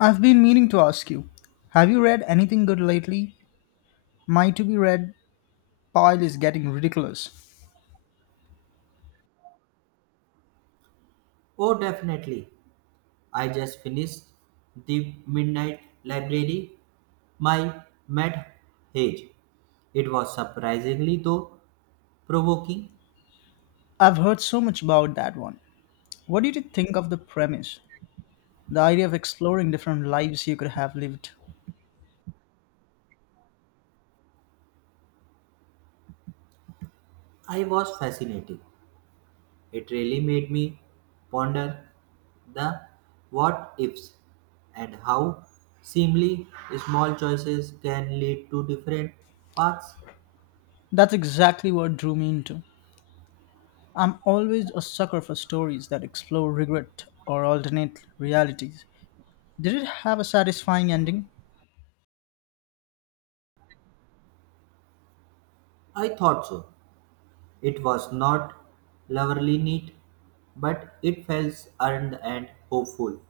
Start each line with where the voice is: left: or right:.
left: I've been meaning to ask you, have you read anything good lately? My to be read pile is getting ridiculous.
right: Oh, definitely. I just finished The Midnight Library by Matt Hage. It was surprisingly, though, provoking.
left: I've heard so much about that one. What did you think of the premise? The idea of exploring different lives you could have lived.
right: I was fascinated. It really made me ponder the what ifs and how seemingly small choices can lead to different paths.
left: That's exactly what drew me into. I'm always a sucker for stories that explore regret or alternate realities. Did it have a satisfying ending?
right: I thought so. It was not loverly neat, but it felt earned and hopeful,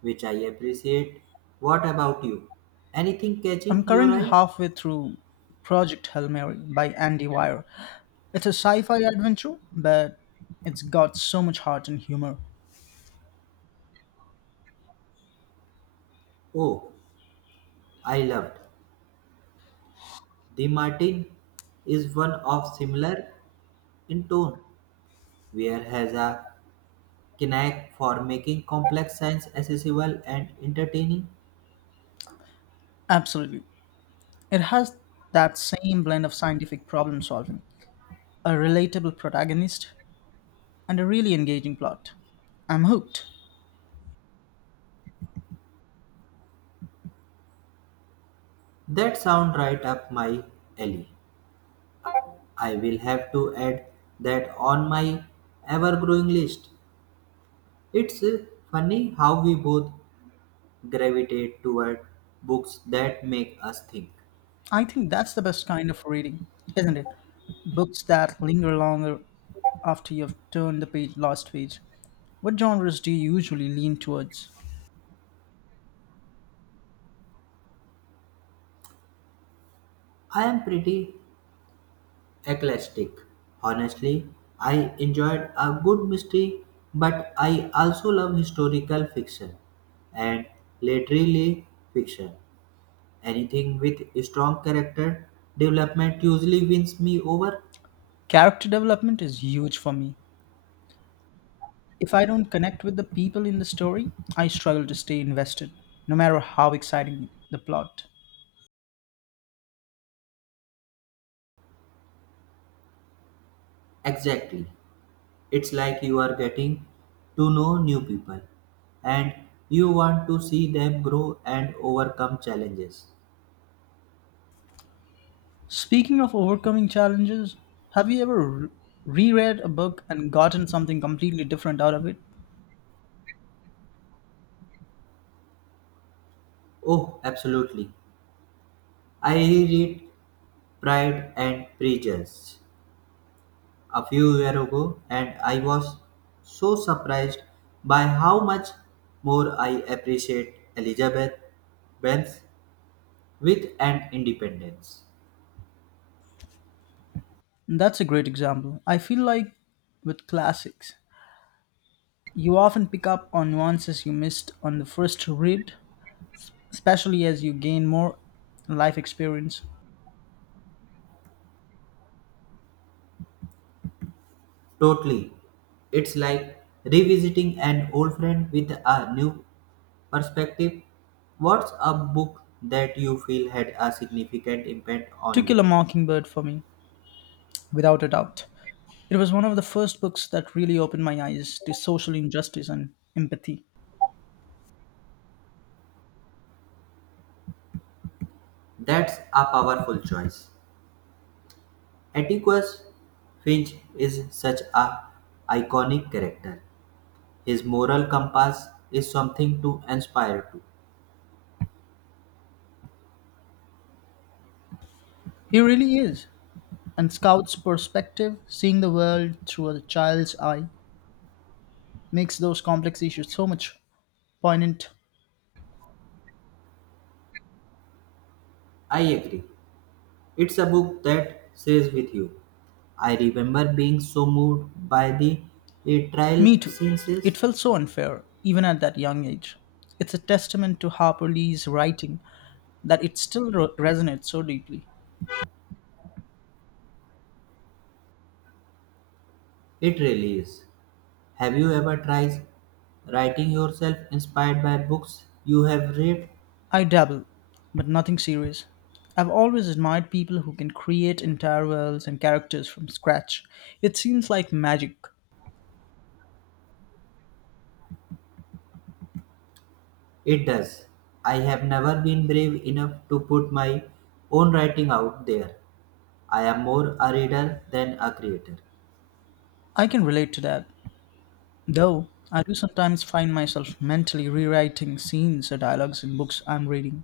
right: which I appreciate. What about you? Anything catching
left: I'm
right: your
left: currently
right: eye?
left: halfway through Project Hail Mary by Andy Weir. It's a sci fi adventure, but it's got so much heart and humor.
right: Oh, I loved. The Martin is one of similar in tone, where has a knack for making complex science accessible and entertaining.
left: Absolutely. It has that same blend of scientific problem solving, a relatable protagonist, and a really engaging plot. I'm hooked.
right: That sound right up my alley. I will have to add that on my ever-growing list. It's funny how we both gravitate toward books that make us think.
left: I think that's the best kind of reading, isn't it? Books that linger longer after you've turned the page, last page. What genres do you usually lean towards?
right: I am pretty eclectic. Honestly, I enjoyed a good mystery, but I also love historical fiction and literary fiction. Anything with strong character development usually wins me over.
left: Character development is huge for me. If I don't connect with the people in the story, I struggle to stay invested, no matter how exciting the plot.
right: Exactly. It's like you are getting to know new people and you want to see them grow and overcome challenges.
left: Speaking of overcoming challenges, have you ever reread a book and gotten something completely different out of it?
right: Oh, absolutely. I reread Pride and Prejudice a few years ago, and I was so surprised by how much more I appreciate Elizabeth Benz with and independence.
left: That's a great example. I feel like with classics, you often pick up on nuances you missed on the first read, especially as you gain more life experience.
right: Totally. It's like revisiting an old friend with a new perspective. What's a book that you feel had a significant impact
left: To
right: on
left: Kill
right: you?
left: a Mockingbird for me, without a doubt. It was one of the first books that really opened my eyes to social injustice and empathy.
right: That's a powerful choice. Atticus Finch is such a iconic character. His moral compass is something to aspire to.
left: He really is. And Scout's perspective, seeing the world through a child's eye, makes those complex issues so much poignant.
right: I agree. It's a book that stays with you. I remember being so moved by the trial
left: Me too.
right: scenes. It
left: It felt so unfair, even at that young age. It's a testament to Harper Lee's writing that it still resonates so deeply.
right: really is. Have you ever tried writing yourself inspired by books you have read?
left: I dabble, but nothing serious. I've always admired people who can create entire worlds and characters from scratch. It seems like magic.
right: It does. I have never been brave enough to put my own writing out there. I am more a reader than a creator.
left: I can relate to that, though I do sometimes find myself mentally rewriting scenes or dialogues in books I'm reading.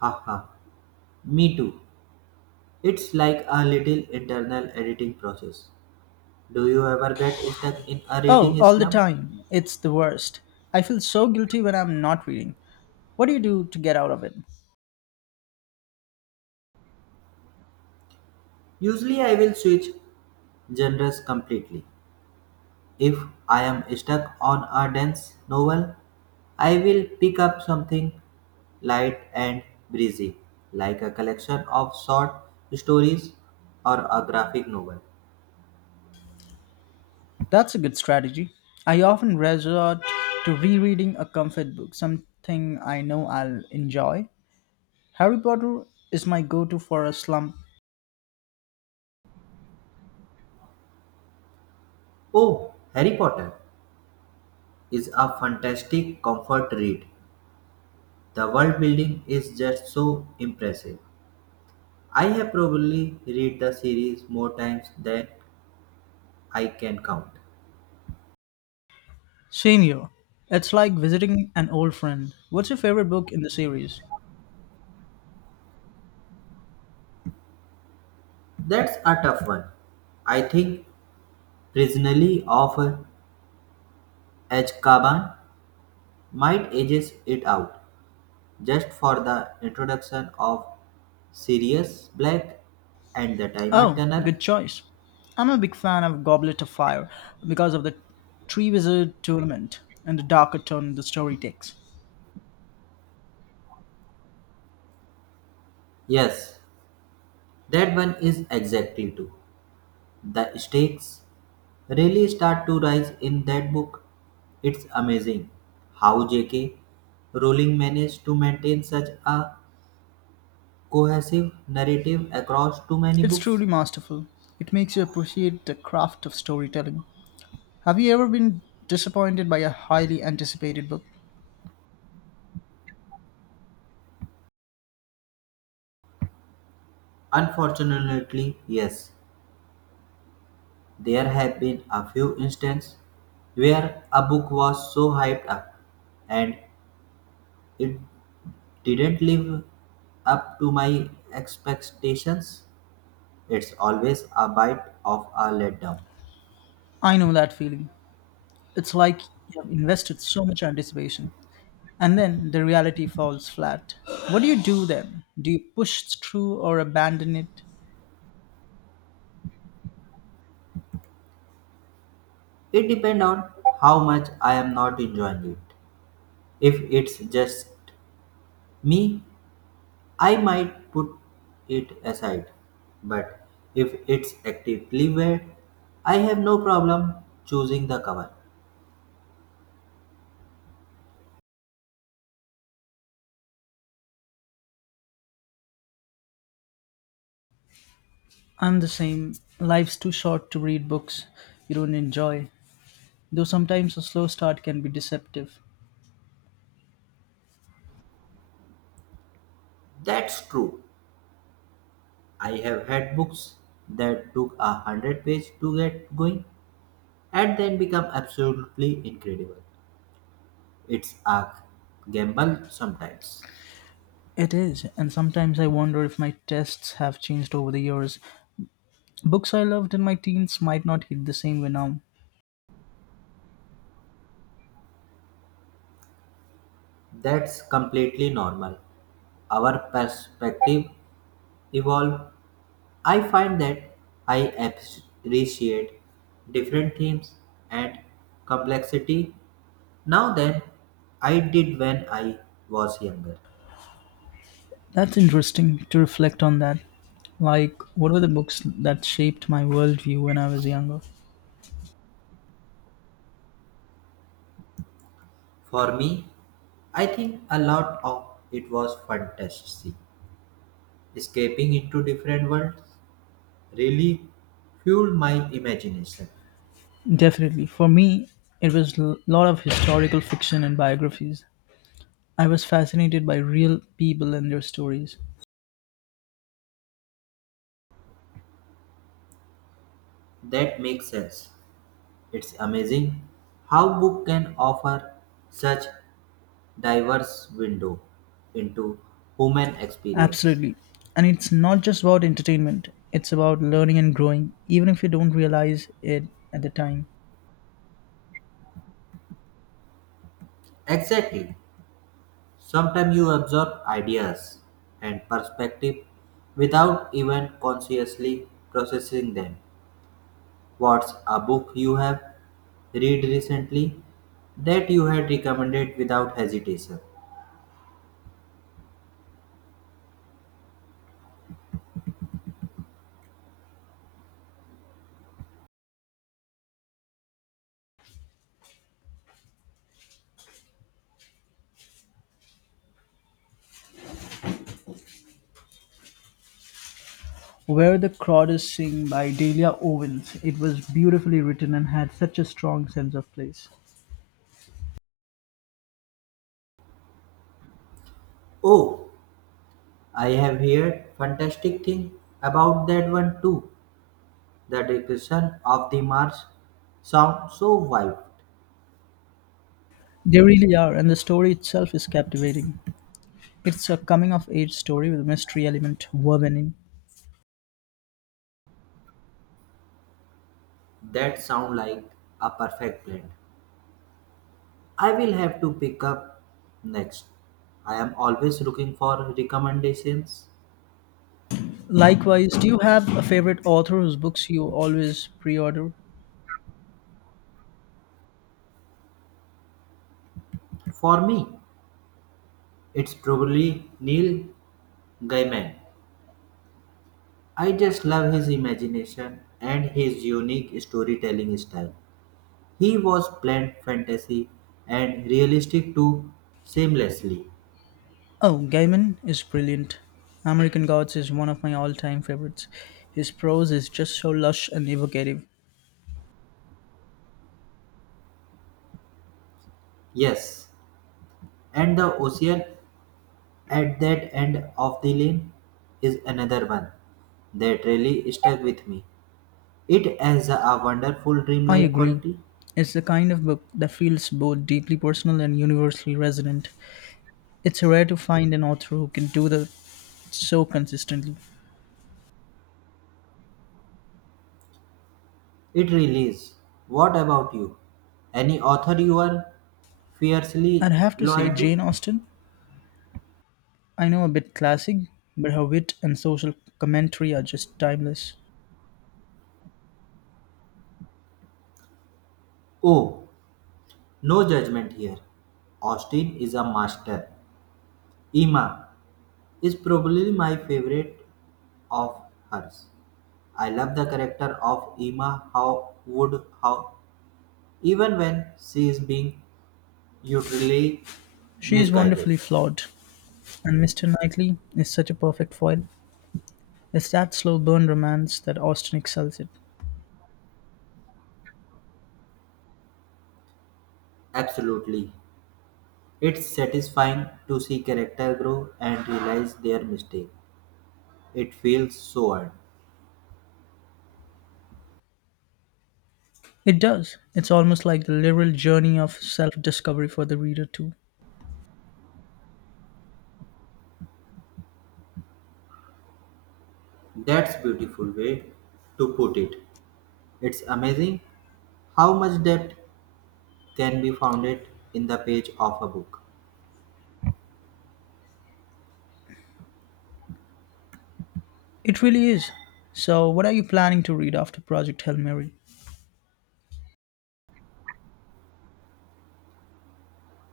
right: Haha. Me too. It's like a little internal editing process. Do you ever get stuck in a
left: Oh,
right: reading
left: all the
right: slump?
left: time. It's the worst. I feel so guilty when I'm not reading. What do you do to get out of it?
right: Usually, I will switch genres completely. If I am stuck on a dense novel, I will pick up something light and breezy, like a collection of short stories or a graphic novel.
left: That's a good strategy. I often resort to rereading a comfort book, something I know I'll enjoy. Harry Potter is my go to for a slump.
right: Oh, Harry Potter is a fantastic comfort read. The world building is just so impressive. I have probably read the series more times than I can count.
left: Same here. It's like visiting an old friend. What's your favorite book in the series?
right: That's a tough one. I think Prisoner of Azkaban might edges it out just for the introduction of Sirius Black and the Timer
left: Oh,
right: Turner.
left: good choice. I'm a big fan of Goblet of Fire because of the Tree Wizard tournament and the darker turn the story takes.
right: Yes, that one is exactly too. The stakes really start to rise in that book. It's amazing how J.K. Rowling managed to maintain such a cohesive narrative across too many
left: It's
right: books?
left: truly masterful. It makes you appreciate the craft of storytelling. Have you ever been disappointed by a highly anticipated book?
right: Unfortunately, yes. There have been a few instances where a book was so hyped up and it didn't live up to my expectations. It's always a bite of a letdown.
left: I know that feeling. It's like you have invested so much anticipation and then the reality falls flat. What do you do then? Do you push through or abandon it?
right: It depends on how much I am not enjoying it. If it's just me, I might put it aside, but if it's actively wear, I have no problem choosing the cover.
left: I'm the same. Life's too short to read books you don't enjoy, though sometimes a slow start can be deceptive.
right: That's true. I have had books that took a hundred pages to get going and then become absolutely incredible. It's a gamble sometimes.
left: It is, and sometimes I wonder if my tastes have changed over the years. Books I loved in my teens might not hit the same way now.
right: That's completely normal. Our perspective evolve, I find that I appreciate different themes and complexity now than I did when I was younger.
left: That's interesting to reflect on that. Like, what were the books that shaped my worldview when I was younger?
right: For me, I think a lot of it was fantasy. Escaping into different worlds really fueled my imagination.
left: Definitely. For me, it was a lot of historical fiction and biographies. I was fascinated by real people and their stories.
right: That makes sense. It's amazing how book can offer such diverse window into human experience.
left: Absolutely. And it's not just about entertainment, it's about learning and growing, even if you don't realize it at the time.
right: Exactly. Sometimes you absorb ideas and perspective without even consciously processing them. What's a book you have read recently that you had recommended without hesitation?
left: Where the Crowd is Sing by Delia Owens. It was beautifully written and had such a strong sense of place.
right: Oh, I have heard fantastic thing about that one too. The description of the Mars sounds so wild.
left: They really are, and the story itself is captivating. It's a coming of age story with a mystery element woven in.
right: That sound like a perfect blend. I will have to pick up next. I am always looking for recommendations.
left: Likewise, do you have a favorite author whose books you always pre order?
right: For me, it's probably Neil Gaiman. I just love his imagination and his unique storytelling style. He was blend fantasy and realistic too seamlessly.
left: Oh, Gaiman is brilliant. American Gods is one of my all time favorites. His prose is just so lush and evocative.
right: Yes, and the ocean at that end of the lane is another one that really stuck with me. It has a wonderful
left: I
right: dreamlike
left: agree.
right: quality.
left: It's the kind of book that feels both deeply personal and universally resonant. It's rare to find an author who can do that so consistently.
right: It really is. What about you? Any author you are
left: I'd
right: fiercely
left: have to say,
right: loyal
left: Jane
right: to?
left: Austen, I know a bit classic, but her wit and social commentary are just timeless.
right: Oh, no judgment here. Austin is a master. Emma is probably my favorite of hers. I love the character of Emma. How would how even when she is being utterly
left: She is
right: misguided.
left: wonderfully flawed, and Mr. Knightley is such a perfect foil. It's that slow burn romance that Austen excels at.
right: Absolutely. It's satisfying to see character grow and realize their mistake. It feels so earned.
left: It does. It's almost like the literal journey of self discovery for the reader, too.
right: That's beautiful way to put it. It's amazing how much depth can be founded in the page of a book.
left: It really is. So, what are you planning to read after Project Hail Mary?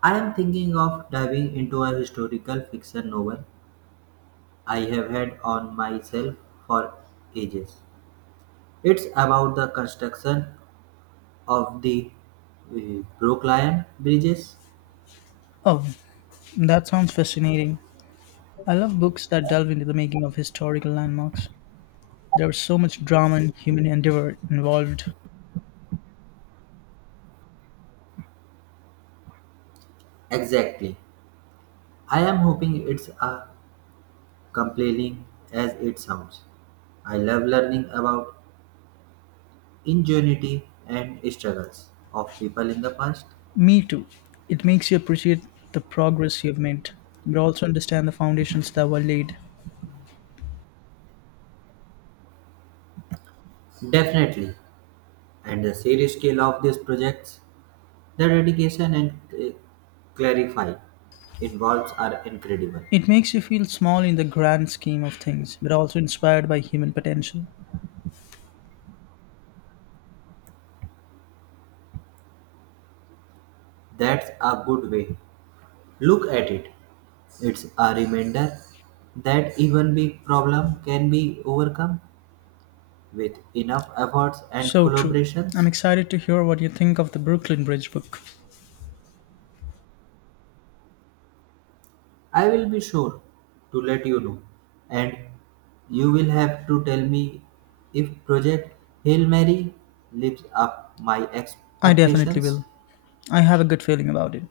right: I am thinking of diving into a historical fiction novel I have had on myself for ages. It's about the construction of the Brooklyn bridges.
left: Oh, that sounds fascinating. I love books that delve into the making of historical landmarks. There's so much drama and human endeavor involved.
right: Exactly. I am hoping it's as compelling as it sounds. I love learning about ingenuity and struggles of people in the past?
left: Me too. It makes you appreciate the progress you've made, but also understand the foundations that were laid.
right: Definitely. And the serious scale of these projects, the dedication and clarify involves are incredible.
left: It makes you feel small in the grand scheme of things, but also inspired by human potential.
right: That's a good way. Look at it. It's a reminder that even big problem can be overcome with enough efforts and
left: So true. I'm
right: collaborations.
left: excited to hear what you think of the Brooklyn Bridge book.
right: I will be sure to let you know, and you will have to tell me if Project Hail Mary lives up my
left: I definitely
right: expectations.
left: will. I have a good feeling about it.